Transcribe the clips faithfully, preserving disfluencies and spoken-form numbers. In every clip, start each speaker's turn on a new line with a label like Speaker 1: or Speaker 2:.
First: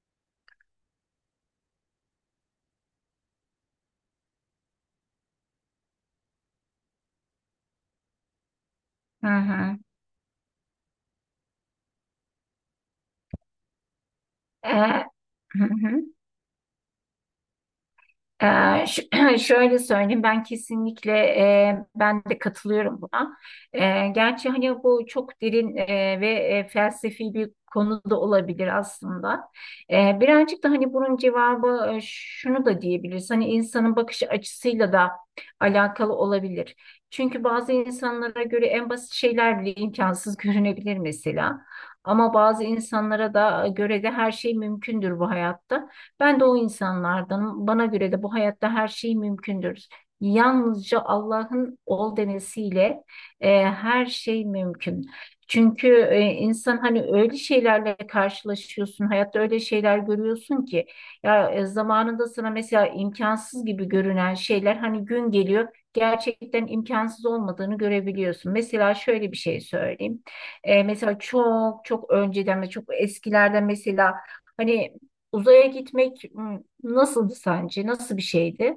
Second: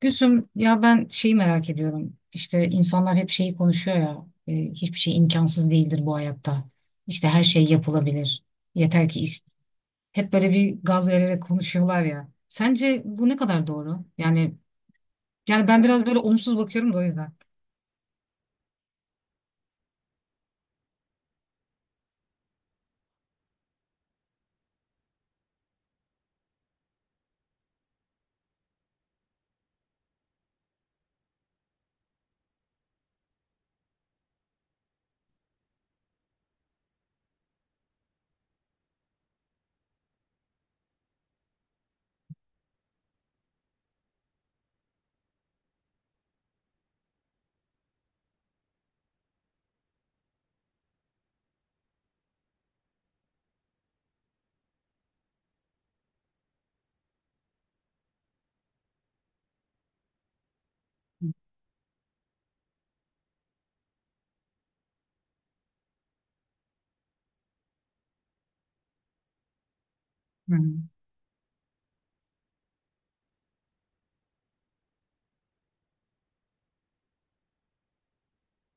Speaker 1: Gülsüm ya ben şeyi merak ediyorum. İşte insanlar hep şeyi konuşuyor ya. E, hiçbir şey imkansız değildir bu hayatta. İşte her şey yapılabilir. Yeter ki
Speaker 2: Hı
Speaker 1: ist-
Speaker 2: hı.
Speaker 1: Hep böyle bir gaz vererek konuşuyorlar ya. Sence bu ne kadar doğru? Yani
Speaker 2: Ee, hı
Speaker 1: yani ben biraz
Speaker 2: hı.
Speaker 1: böyle olumsuz bakıyorum da o yüzden.
Speaker 2: Ee, ş- Şöyle söyleyeyim, ben kesinlikle e, ben de katılıyorum buna. Ee, gerçi hani bu çok derin e, ve e, felsefi bir konu da olabilir aslında. Ee, birazcık da hani bunun cevabı e, şunu da diyebiliriz. Hani insanın bakış açısıyla da alakalı olabilir. Çünkü bazı insanlara göre en basit şeyler bile imkansız görünebilir mesela. Ama bazı insanlara da göre de her şey mümkündür bu hayatta. Ben de o insanlardanım. Bana göre de bu hayatta her şey mümkündür. Yalnızca Allah'ın ol demesiyle e, her şey mümkün. Çünkü e, insan hani öyle şeylerle karşılaşıyorsun, hayatta öyle şeyler görüyorsun ki ya e, zamanında sana mesela imkansız gibi görünen şeyler hani gün geliyor gerçekten imkansız olmadığını görebiliyorsun. Mesela şöyle bir şey söyleyeyim.
Speaker 1: Hı.
Speaker 2: E, mesela çok çok önceden ve çok eskilerden mesela hani uzaya gitmek m, nasıldı sence? Nasıl bir şeydi?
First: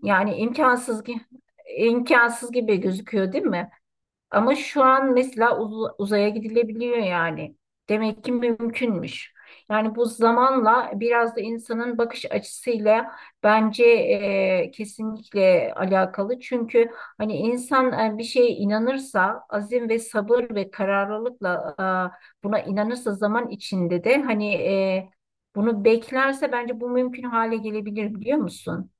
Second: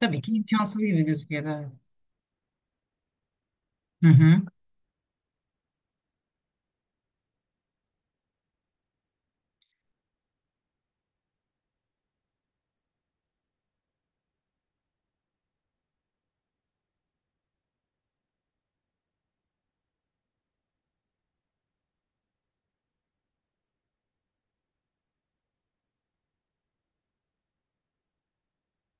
Speaker 1: Tabii ki
Speaker 2: Yani
Speaker 1: imkansız
Speaker 2: imkansız
Speaker 1: gibi
Speaker 2: gi-
Speaker 1: gözüküyor da. Evet.
Speaker 2: imkansız gibi gözüküyor, değil mi?
Speaker 1: Hı hı.
Speaker 2: Ama şu an mesela uz- uzaya gidilebiliyor yani. Demek ki mümkünmüş. Yani bu zamanla biraz da insanın bakış açısıyla bence e, kesinlikle alakalı. Çünkü hani insan e, bir şeye inanırsa, azim ve sabır ve kararlılıkla e, buna inanırsa zaman içinde de hani e, bunu beklerse bence bu mümkün hale gelebilir, biliyor musun?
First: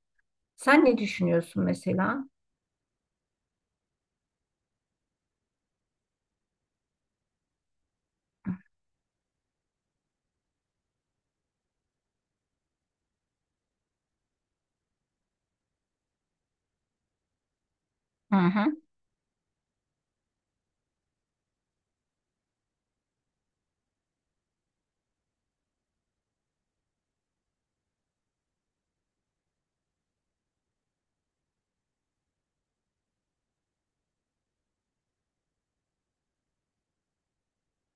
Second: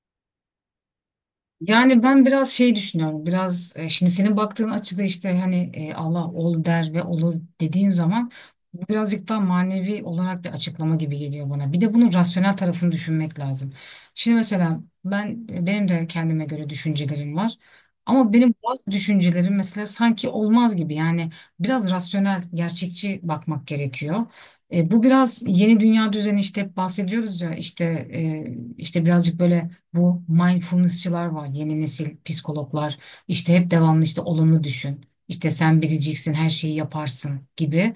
Speaker 2: Sen ne düşünüyorsun
Speaker 1: Yani
Speaker 2: mesela?
Speaker 1: ben biraz şey düşünüyorum. Biraz e, şimdi senin baktığın açıda işte hani e, Allah ol der ve olur dediğin zaman bu birazcık daha manevi olarak bir açıklama gibi geliyor bana. Bir de bunun rasyonel tarafını düşünmek lazım. Şimdi mesela ben e, benim de kendime göre düşüncelerim var. Ama
Speaker 2: Hı
Speaker 1: benim
Speaker 2: hı,
Speaker 1: bazı düşüncelerim mesela sanki olmaz gibi. Yani biraz rasyonel, gerçekçi bakmak gerekiyor. E, bu biraz yeni dünya düzeni işte hep bahsediyoruz ya işte e, işte birazcık böyle bu mindfulnessçılar var. Yeni nesil psikologlar işte hep devamlı işte olumlu düşün. İşte sen biriciksin, her şeyi yaparsın gibi.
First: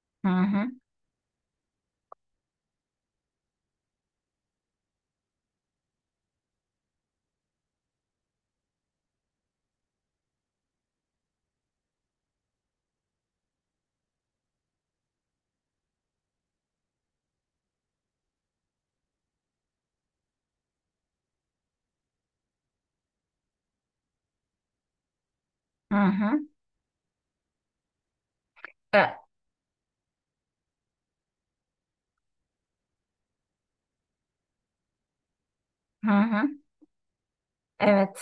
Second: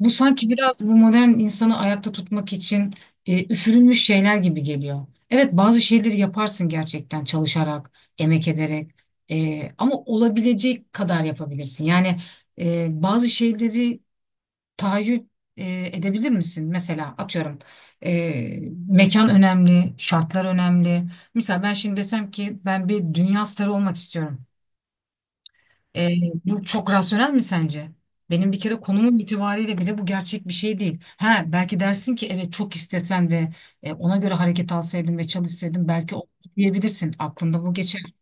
Speaker 1: Bu
Speaker 2: hı
Speaker 1: sanki
Speaker 2: hı,
Speaker 1: biraz bu modern insanı ayakta tutmak için e, üfürülmüş şeyler gibi geliyor. Evet, bazı şeyleri yaparsın gerçekten çalışarak, emek ederek. E, ama olabilecek kadar yapabilirsin. Yani e, bazı şeyleri tahayyül e, edebilir misin? Mesela atıyorum e, mekan önemli, şartlar önemli. Mesela ben şimdi desem ki ben bir dünya starı olmak istiyorum.
Speaker 2: hı
Speaker 1: E,
Speaker 2: hı.
Speaker 1: bu çok rasyonel mi sence? Benim bir kere
Speaker 2: E,
Speaker 1: konumum itibariyle bile bu gerçek bir şey değil. Ha belki dersin ki evet çok istesen ve e, ona göre hareket alsaydın ve çalışsaydın
Speaker 2: hı
Speaker 1: belki o
Speaker 2: hı.
Speaker 1: diyebilirsin. Aklında bu geçer.
Speaker 2: Evet.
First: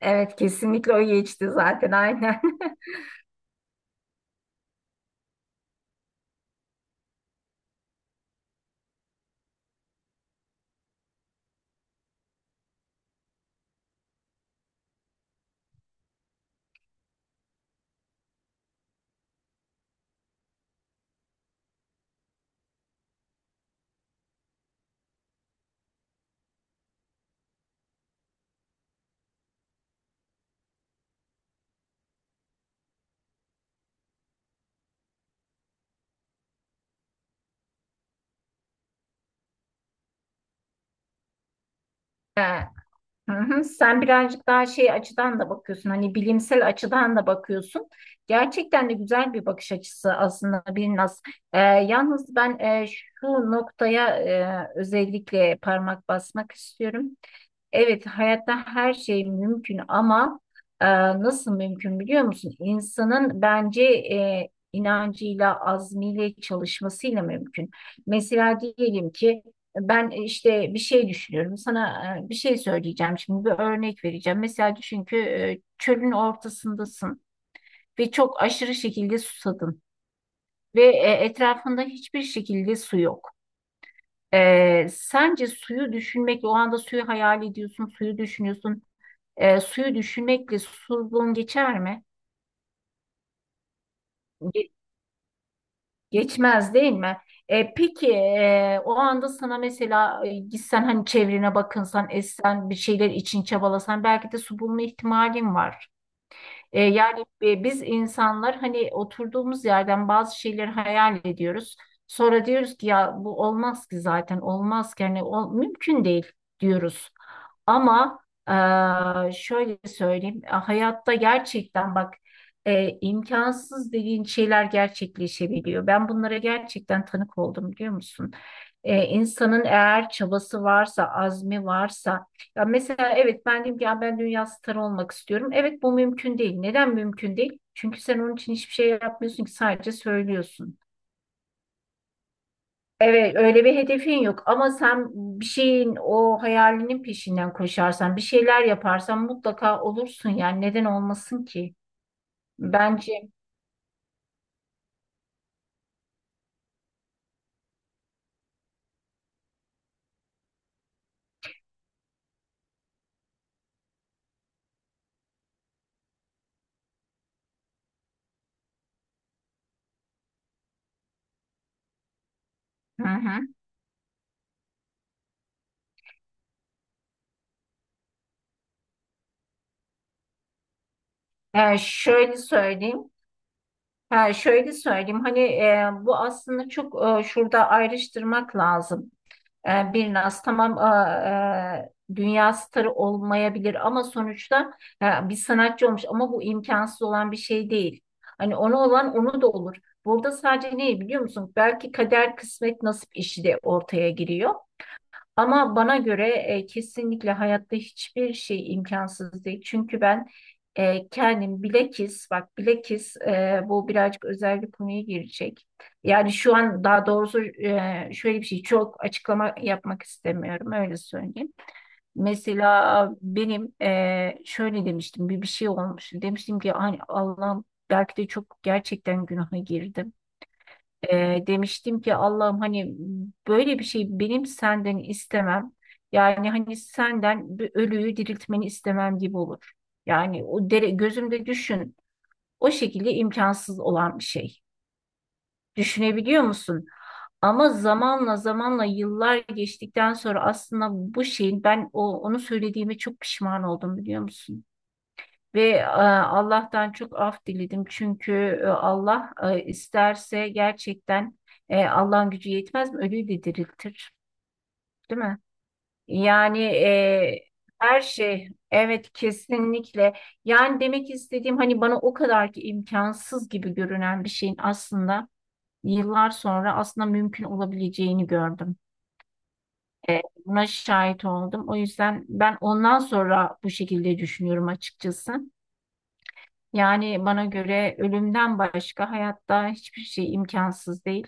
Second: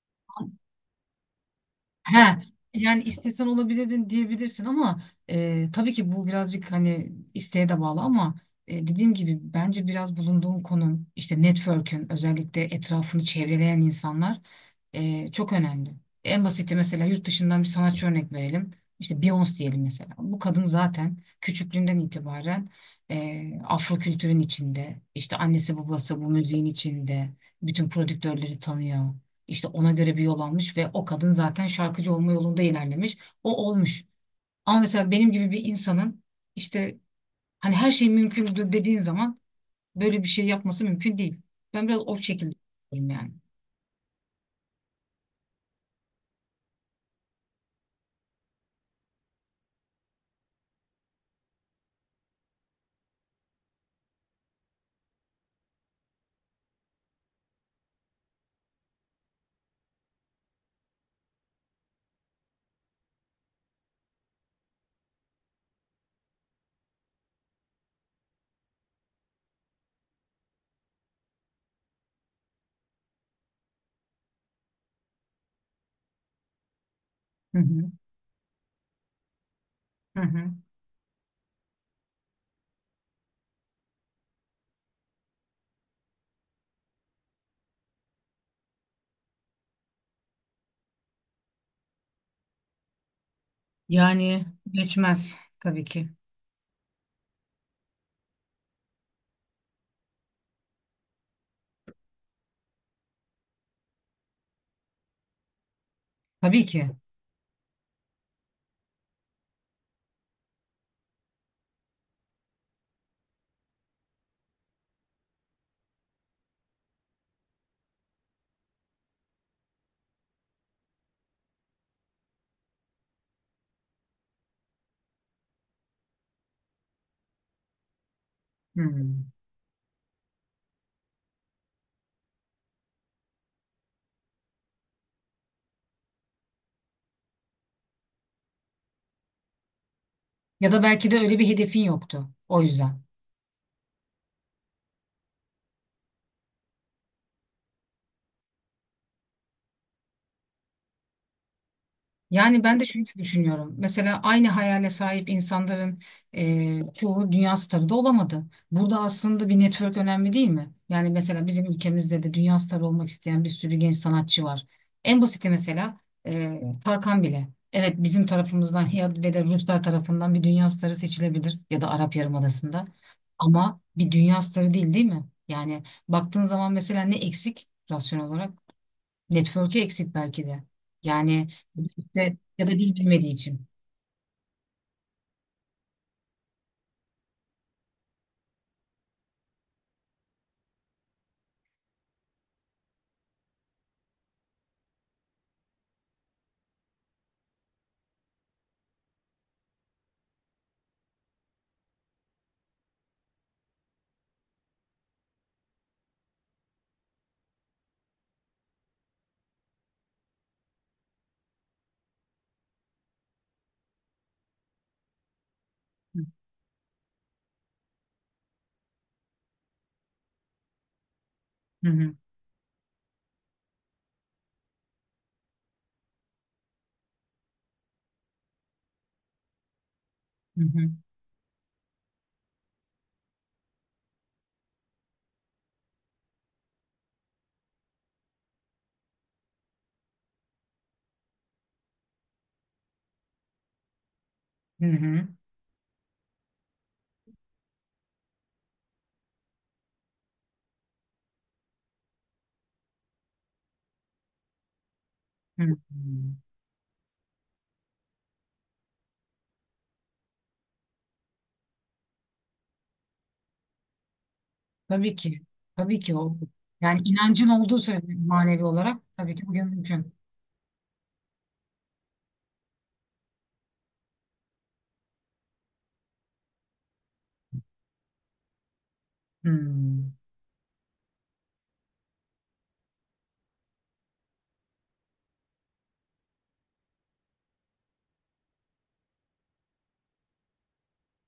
Speaker 2: Evet, kesinlikle o geçti zaten,
Speaker 1: He,
Speaker 2: aynen.
Speaker 1: yani istesen olabilirdin diyebilirsin ama e, tabii ki bu birazcık hani isteğe de bağlı ama e, dediğim gibi bence biraz bulunduğun konum işte network'ün özellikle etrafını çevreleyen insanlar e, çok önemli. En basiti mesela yurt dışından bir sanatçı örnek verelim. İşte Beyoncé diyelim mesela. Bu kadın zaten küçüklüğünden itibaren e, Afro kültürün içinde, işte annesi babası bu müziğin içinde, bütün prodüktörleri tanıyor. İşte ona göre bir yol almış ve o kadın zaten şarkıcı olma yolunda ilerlemiş. O olmuş. Ama mesela benim gibi bir insanın işte hani her şey mümkündür dediğin zaman böyle bir şey yapması mümkün değil. Ben biraz o şekilde
Speaker 2: Ha,
Speaker 1: düşünüyorum yani.
Speaker 2: hı hı. Sen birazcık daha şey açıdan da bakıyorsun. Hani bilimsel açıdan da bakıyorsun. Gerçekten de güzel bir bakış açısı aslında Birnaz. Ee, yalnız ben e, şu noktaya e, özellikle parmak basmak istiyorum. Evet, hayatta her şey mümkün ama e, nasıl mümkün biliyor musun? İnsanın bence e, inancıyla, azmiyle, çalışmasıyla mümkün. Mesela diyelim ki ben e, işte bir şey düşünüyorum. Sana e, bir şey söyleyeceğim şimdi, bir örnek vereceğim. Mesela düşün ki e, çölün ortasındasın
Speaker 1: Hı hı.
Speaker 2: ve çok aşırı şekilde susadın
Speaker 1: Hı hı.
Speaker 2: ve e, etrafında hiçbir şekilde su yok. E, sence suyu düşünmekle o anda suyu hayal ediyorsun, suyu düşünüyorsun. E, suyu düşünmekle susuzluğun geçer mi?
Speaker 1: Yani geçmez tabii ki.
Speaker 2: Geçmez değil mi? E, peki e, o anda sana mesela e, gitsen hani çevrene bakınsan, etsen, bir şeyler için çabalasan belki de su bulma ihtimalin var.
Speaker 1: Tabii
Speaker 2: E,
Speaker 1: ki.
Speaker 2: yani e, biz insanlar hani oturduğumuz yerden bazı şeyleri hayal ediyoruz. Sonra diyoruz ki ya bu olmaz ki zaten, olmaz ki hani ol- mümkün değil diyoruz. Ama e, şöyle söyleyeyim, e, hayatta gerçekten bak, e, imkansız dediğin şeyler gerçekleşebiliyor. Ben bunlara gerçekten tanık oldum, biliyor musun?
Speaker 1: Hı.
Speaker 2: E, insanın eğer çabası varsa, azmi varsa, ya mesela evet ben diyeyim ki ya ben dünya starı olmak istiyorum. Evet, bu mümkün değil. Neden mümkün değil? Çünkü sen onun için hiçbir şey yapmıyorsun ki, sadece
Speaker 1: Ya
Speaker 2: söylüyorsun.
Speaker 1: da belki de öyle bir hedefin yoktu. O yüzden.
Speaker 2: Evet öyle bir hedefin yok ama sen bir şeyin, o hayalinin peşinden koşarsan, bir şeyler yaparsan mutlaka olursun yani, neden olmasın ki?
Speaker 1: Yani ben de şöyle
Speaker 2: Bence
Speaker 1: düşünüyorum. Mesela aynı hayale sahip insanların e, çoğu dünya starı da olamadı. Burada aslında bir network önemli değil mi? Yani mesela bizim ülkemizde de dünya starı olmak isteyen bir sürü genç sanatçı var. En basiti mesela e, Tarkan bile. Evet, bizim tarafımızdan ya ve de Ruslar tarafından bir dünya starı seçilebilir ya da Arap Yarımadası'nda.
Speaker 2: hı hı.
Speaker 1: Ama bir dünya starı değil, değil mi? Yani baktığın zaman mesela ne eksik rasyonel olarak? Network'ü eksik belki de. Yani
Speaker 2: Ee, şöyle
Speaker 1: işte ya da dil
Speaker 2: söyleyeyim.
Speaker 1: bilmediği için.
Speaker 2: Ha, şöyle söyleyeyim hani e, bu aslında çok e, şurada ayrıştırmak lazım. E, bir Naz tamam a- e, dünya starı olmayabilir ama sonuçta e, bir sanatçı olmuş ama bu imkansız olan bir şey değil. Hani onu olan onu da olur. Burada sadece ne biliyor musun? Belki kader, kısmet, nasip işi de ortaya giriyor. Ama bana göre e, kesinlikle hayatta hiçbir şey imkansız değil. Çünkü ben e, kendim bilekis, bak bilekis, e, bu birazcık özel bir konuya girecek. Yani şu an daha doğrusu e, şöyle bir şey, çok açıklama yapmak istemiyorum öyle söyleyeyim.
Speaker 1: Hı hı
Speaker 2: Mesela benim e, şöyle demiştim, bir, bir şey olmuş. Demiştim ki hani Allah'ım, belki de çok gerçekten günaha girdim.
Speaker 1: hı hı
Speaker 2: Ee, demiştim ki Allah'ım hani böyle bir şey benim senden istemem. Yani hani senden bir ölüyü diriltmeni istemem gibi olur. Yani o dere, gözümde düşün. O şekilde imkansız olan bir şey.
Speaker 1: hı hı.
Speaker 2: Düşünebiliyor musun? Ama zamanla, zamanla yıllar geçtikten sonra aslında bu şeyin ben o onu söylediğime çok pişman oldum, biliyor musun?
Speaker 1: Hı
Speaker 2: Ve
Speaker 1: hı.
Speaker 2: e, Allah'tan çok af diledim çünkü e, Allah e, isterse gerçekten e, Allah'ın gücü yetmez mi? Ölüyü de diriltir,
Speaker 1: Tabii
Speaker 2: değil mi?
Speaker 1: ki. Tabii ki o.
Speaker 2: Yani
Speaker 1: Yani
Speaker 2: e,
Speaker 1: inancın olduğu
Speaker 2: her
Speaker 1: sürece
Speaker 2: şey,
Speaker 1: manevi olarak
Speaker 2: evet
Speaker 1: tabii ki bugün mümkün.
Speaker 2: kesinlikle. Yani demek istediğim hani bana o kadar ki imkansız gibi görünen bir şeyin aslında yıllar sonra aslında mümkün olabileceğini gördüm.
Speaker 1: Hı.
Speaker 2: E, buna şahit oldum. O yüzden ben ondan sonra bu şekilde düşünüyorum açıkçası. Yani bana göre ölümden başka hayatta hiçbir şey imkansız değil.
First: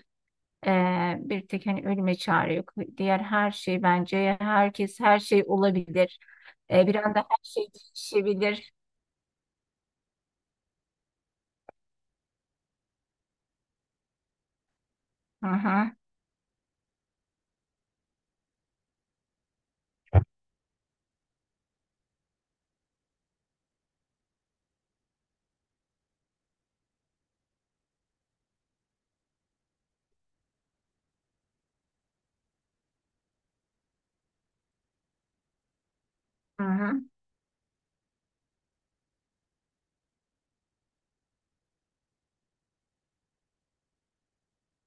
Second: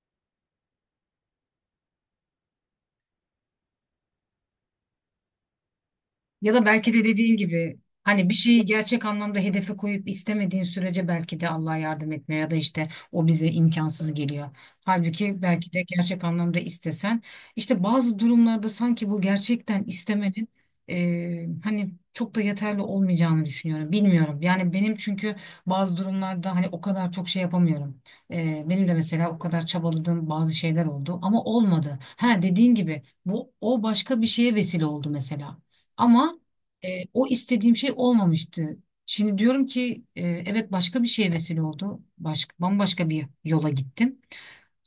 Speaker 2: Ee, bir tek hani ölüme çare yok. Diğer her şey, bence herkes her şey olabilir.
Speaker 1: Ya da
Speaker 2: Ee,
Speaker 1: belki
Speaker 2: bir
Speaker 1: de
Speaker 2: anda
Speaker 1: dediğin
Speaker 2: her şey
Speaker 1: gibi hani bir şeyi
Speaker 2: değişebilir.
Speaker 1: gerçek anlamda hedefe koyup istemediğin sürece belki de Allah yardım etmiyor ya da işte o bize imkansız geliyor. Halbuki
Speaker 2: Hı
Speaker 1: belki de
Speaker 2: hı,
Speaker 1: gerçek anlamda istesen işte bazı durumlarda sanki bu gerçekten istemenin eee, hani çok da yeterli olmayacağını düşünüyorum. Bilmiyorum yani, benim çünkü bazı durumlarda hani o kadar çok şey yapamıyorum. Eee, benim de mesela o kadar çabaladığım bazı şeyler oldu ama olmadı. Ha, dediğin gibi bu o başka bir şeye vesile oldu mesela. Ama
Speaker 2: hı hı.
Speaker 1: e, o istediğim şey olmamıştı. Şimdi diyorum ki e, evet başka bir şeye vesile oldu. Başka, bambaşka bir yola gittim.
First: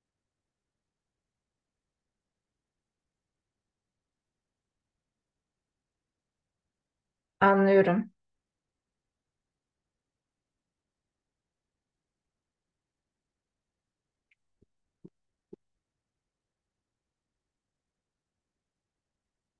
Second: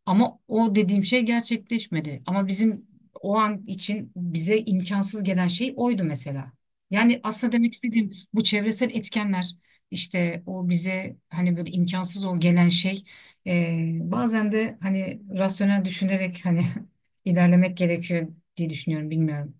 Speaker 1: Ama o dediğim şey gerçekleşmedi. Ama bizim o an için bize imkansız gelen şey oydu mesela. Yani aslında demek
Speaker 2: Anlıyorum.
Speaker 1: istediğim bu çevresel etkenler işte o bize hani böyle imkansız o gelen şey e, bazen de hani rasyonel düşünerek hani ilerlemek gerekiyor diye düşünüyorum, bilmiyorum.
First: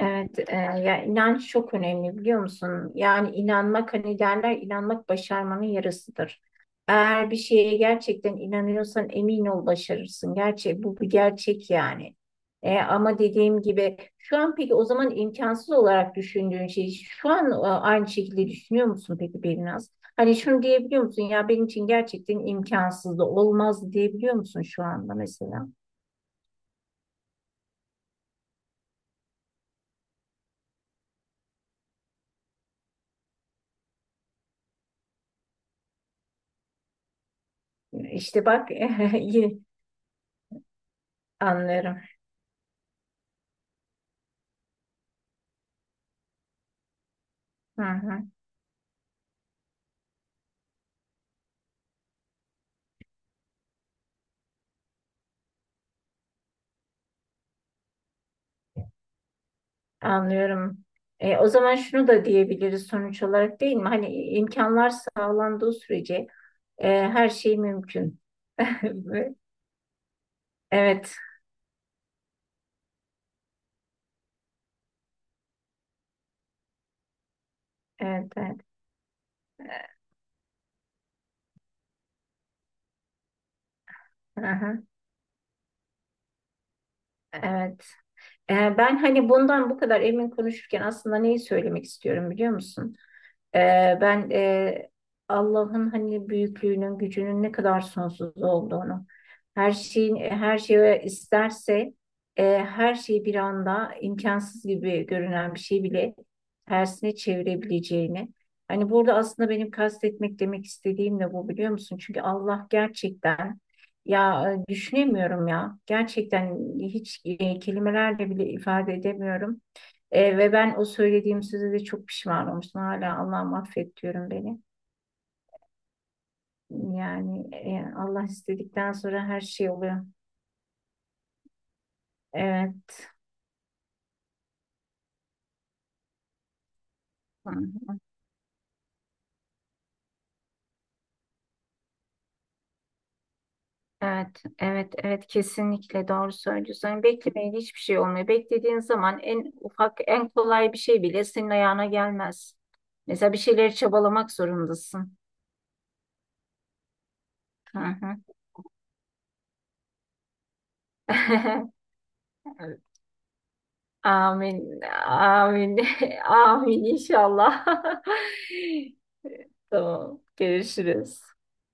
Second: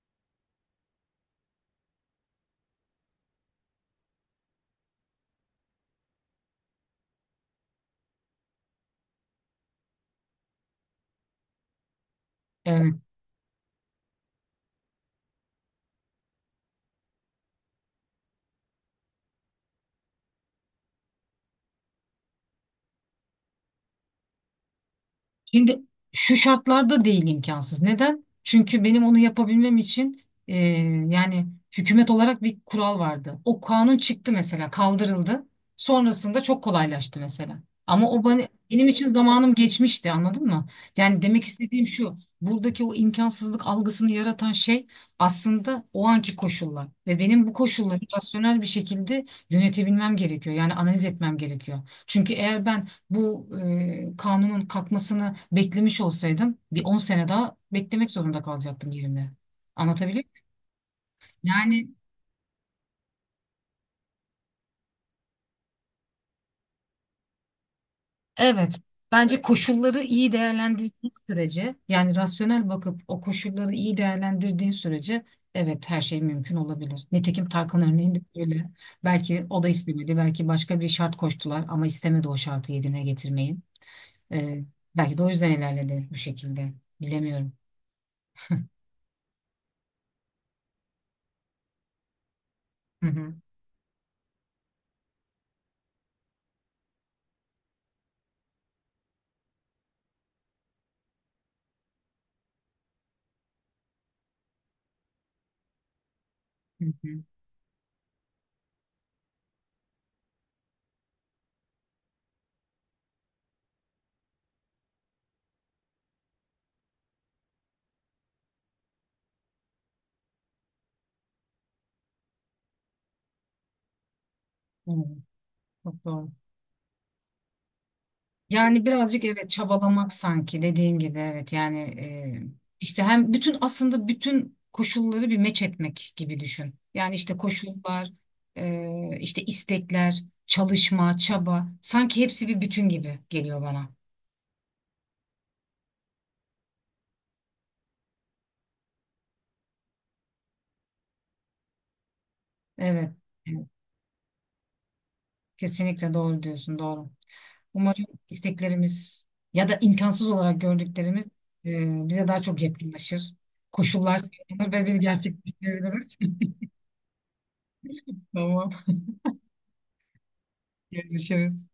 Speaker 2: Evet, e, ya inanç çok önemli biliyor musun? Yani inanmak, hani derler, inanmak başarmanın yarısıdır. Eğer bir şeye gerçekten inanıyorsan emin ol başarırsın. Gerçek bu, bir gerçek yani. E,
Speaker 1: Evet.
Speaker 2: ama dediğim gibi şu an peki o zaman imkansız olarak düşündüğün şey şu an e, aynı şekilde düşünüyor musun peki Berinaz? Hani şunu diyebiliyor musun ya benim için gerçekten imkansız olmaz diyebiliyor musun şu anda mesela?
Speaker 1: Şimdi şu şartlarda değil imkansız. Neden? Çünkü benim onu yapabilmem için e, yani hükümet olarak bir kural vardı. O kanun çıktı mesela, kaldırıldı. Sonrasında çok kolaylaştı mesela. Ama o
Speaker 2: İşte
Speaker 1: bana,
Speaker 2: bak
Speaker 1: benim için zamanım
Speaker 2: yine
Speaker 1: geçmişti, anladın mı? Yani demek istediğim
Speaker 2: anlıyorum.
Speaker 1: şu, buradaki o imkansızlık algısını yaratan şey aslında o anki koşullar. Ve benim bu
Speaker 2: Hı
Speaker 1: koşulları
Speaker 2: hı.
Speaker 1: rasyonel bir şekilde yönetebilmem gerekiyor. Yani analiz etmem gerekiyor. Çünkü eğer ben bu e, kanunun kalkmasını beklemiş olsaydım bir on sene daha beklemek zorunda kalacaktım yerimde. Anlatabiliyor muyum?
Speaker 2: Anlıyorum. E, o zaman
Speaker 1: Yani
Speaker 2: şunu da diyebiliriz sonuç olarak değil mi? Hani imkanlar sağlandığı sürece e, her şey mümkün.
Speaker 1: evet, bence koşulları iyi değerlendirdiğin
Speaker 2: Evet,
Speaker 1: sürece yani rasyonel bakıp o koşulları iyi değerlendirdiğin sürece evet her şey mümkün olabilir. Nitekim Tarkan örneğinde
Speaker 2: evet, evet.
Speaker 1: öyle. Belki o da istemedi. Belki başka bir şart koştular ama istemedi o şartı yerine getirmeyi. E,
Speaker 2: Aha,
Speaker 1: belki de o yüzden ilerledi bu şekilde. Bilemiyorum.
Speaker 2: evet. E, ben hani bundan bu kadar emin konuşurken aslında neyi söylemek istiyorum biliyor musun?
Speaker 1: Hı hı.
Speaker 2: Ee, ben e, Allah'ın hani büyüklüğünün, gücünün ne kadar sonsuz olduğunu, her şeyin her şeye isterse e, her şeyi bir anda imkansız gibi görünen bir şey bile
Speaker 1: Hı
Speaker 2: tersine
Speaker 1: hı.
Speaker 2: çevirebileceğini. Hani burada aslında benim kastetmek demek istediğim de bu, biliyor musun? Çünkü Allah gerçekten ya e, düşünemiyorum ya. Gerçekten hiç e, kelimelerle bile ifade edemiyorum. E, ve ben o söylediğim sözü de çok pişman olmuştum. Hala Allah'ım affet diyorum beni.
Speaker 1: Evet, çok doğru.
Speaker 2: Yani e, Allah
Speaker 1: Yani
Speaker 2: istedikten sonra
Speaker 1: birazcık
Speaker 2: her
Speaker 1: evet
Speaker 2: şey oluyor.
Speaker 1: çabalamak sanki dediğin gibi, evet, yani e, işte
Speaker 2: Evet.
Speaker 1: hem bütün aslında bütün koşulları bir meç etmek gibi düşün. Yani işte
Speaker 2: Hı hı.
Speaker 1: koşullar, e, işte istekler, çalışma, çaba sanki hepsi bir bütün gibi geliyor bana.
Speaker 2: Evet, evet, evet kesinlikle doğru söylüyorsun. Yani beklemeyle hiçbir şey olmuyor. Beklediğin zaman en ufak, en kolay bir şey bile senin ayağına gelmez.
Speaker 1: Evet,
Speaker 2: Mesela bir
Speaker 1: evet,
Speaker 2: şeyleri çabalamak zorundasın.
Speaker 1: kesinlikle doğru diyorsun, doğru.
Speaker 2: Hı
Speaker 1: Umarım
Speaker 2: hı.
Speaker 1: isteklerimiz ya da imkansız olarak gördüklerimiz e, bize daha çok yakınlaşır. Koşullar sağlanır
Speaker 2: Amin.
Speaker 1: ve biz
Speaker 2: Amin.
Speaker 1: gerçekleştirebiliriz.
Speaker 2: Amin inşallah.
Speaker 1: Tamam,
Speaker 2: Tamam. Görüşürüz.
Speaker 1: görüşürüz.